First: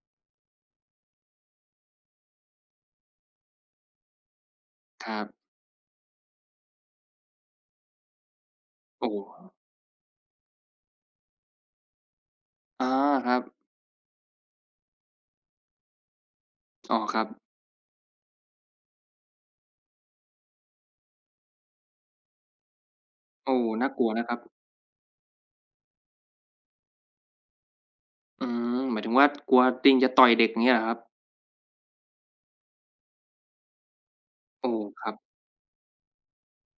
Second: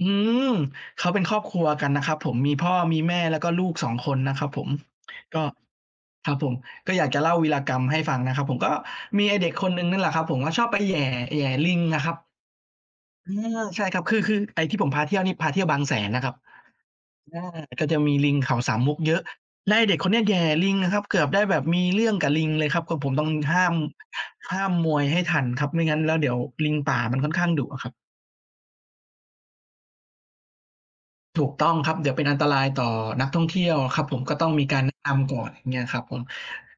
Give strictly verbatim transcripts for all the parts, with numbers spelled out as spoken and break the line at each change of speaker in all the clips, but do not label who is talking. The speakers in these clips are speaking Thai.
อืม เขาเป็นครอบครัวกันนะครับผม มีพ่อ มีแม่ แล้วก็ลูก สอง คนนะครับผม
ครับ
ก็ ครับผม ก็อยากจะเล่าวีรกรรมให้ฟังนะครับผม ก็
โอ้โ
มีไอ้เด
ฮ
็กคนหนึ่งนั่นแหละครับผม เขาชอบไปแหย่ แหย่ลิงอะครับ
อ๋อ ค
อื
รับ
อ ใช่ครับ คือ คือไอ้ที่ผมพาเที่ยวนี่พาเที่ยวบางแสนนะครับ
อ๋อ ครั
อ
บ
า ก็จะมีลิงเขาสามมุกเยอะ แล้วไอ้เด็กคนเนี้ย แหย่ลิงอะครับ เกือบได้แบบมีเรื่องกับลิงเลยครับ ก็ผมต้อง
โอ
ห
้
้าม
น่ากลัวนะครับ
ห้ามมวยให้ทันครับ ไม่งั้นแล้วเดี๋ยว ลิงป่ามันค่อนข้างดุอะครับ
อืม หมายถึงว่า กลัวติงจะต่อยเด็ก อย่างเงี้ยเหรอครับ?
ถูกต้องครับ เดี๋ยวเป็นอันตรายต่อนักท่องเที่ยวอะครับผม ก็ต้องม
โอ
ี
้
การแนะ
คร
น
ับ
ำก่อน อย่างเงี้ยครับผม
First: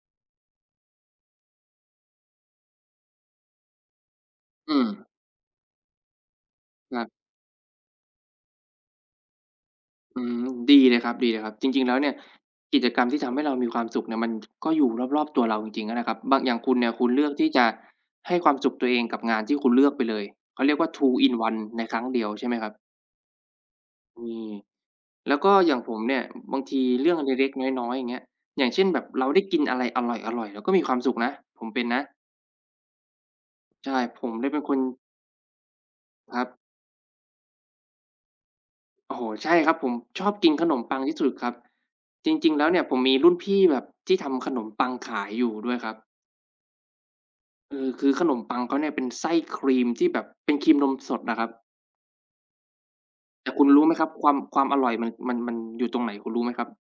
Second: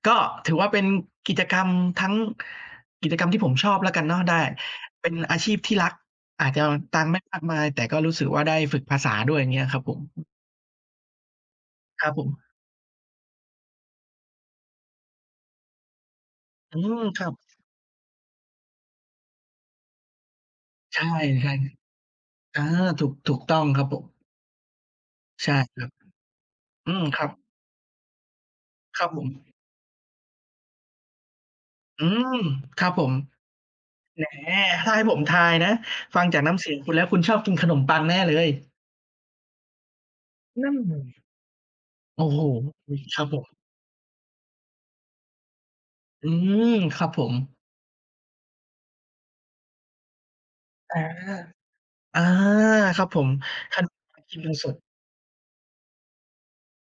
ก็ถือว่าเป็นกิจกรรม ทั้ง กิจกรรมที่ผมชอบแล้วกันเนาะ ได้
อื
เป
ม
็นอาชีพที่รัก อาจจะ
ค
ตั
รั
งค
บ
์ไม่มากมาย แต่ก็รู้สึกว่าได้ฝึกภาษาด้วย อย่างเงี้ยครับผม
อืม ดีเลยครับ ๆ จริง ๆ แล้ว
ค
เน
ร
ี
ั
่
บ
ย
ผม
กิจกรรมที่ทำให้เรามีความสุขเนี่ย มัน ก็อยู่รอบ ๆ ตัวเราจริง ๆ นั่นแหละครับ บาง อย่างคุ
อ
ณ
ื
เนี่ย ค
ม
ุณเ
ค
ลื
รั
อก
บ
ที่จะให้ความสุขตัวเองกับงานที่คุณเลือกไปเลย เขาเรียกว่า
ใช่
2 in
ใช่ครั
1
บ
ในครั้งเดียวใช่ไหม
เออ
ครับ?
ถูก ถูกต้องครับผม
อืม แล้วก
ใช
็
่
อย่
ค
าง
รั
ผ
บ
มเนี่ย บางที
อืม
เรื่อ
ค
ง
รั
เ
บ
ล็ก ๆ น้อย ๆ อย่างเงี้ย อย่างเช่น แบ
คร
บ
ับผ
เราได้
ม
กินอะไรอร่อย ๆ เราก็มีความสุขนะ ผมเป็นน
อ
ะ
ืม ครับผม
ใช่ ผ
แหม
มเนี่ยเป็นคน
ถ้าให้ผมทายนะ ฟัง
ค
จา
ร
ก
ั
น
บ
้ำเสียงคุณแล้ว คุณชอบกินขนมปังแน่เลย
โอ้โฮ ใช่ครับ ผมชอบกินข
นั
น
่น
ม
ไ
ปังท
ง
ี่สุดครับ
โอ้
จร
โฮ
ิง ๆ แล้วเนี่ย
อ
ผ
ุ๊
ม
ย
มี
ครั
ร
บ
ุ่น
ผ
พ
ม
ี่แบบที่ทำขนมปังขายอยู่ด้วยครับ
อืม ครับผม
เออ คือขนมปังเขาเนี่ย เป็นไส้ครีมที่แบบเป็นครีมนม
อา
สดน่ะครับ
อา ครับผม
แต่คุณ
ข
รู้
น
ไหม
ม
ครับ
ปัง
คว
ค
า
รี
ม
มนม
ควา
ส
มอ
ด
ร่อยมัน มัน มันอยู่ตรงไหน คุณรู้ไหมครับ?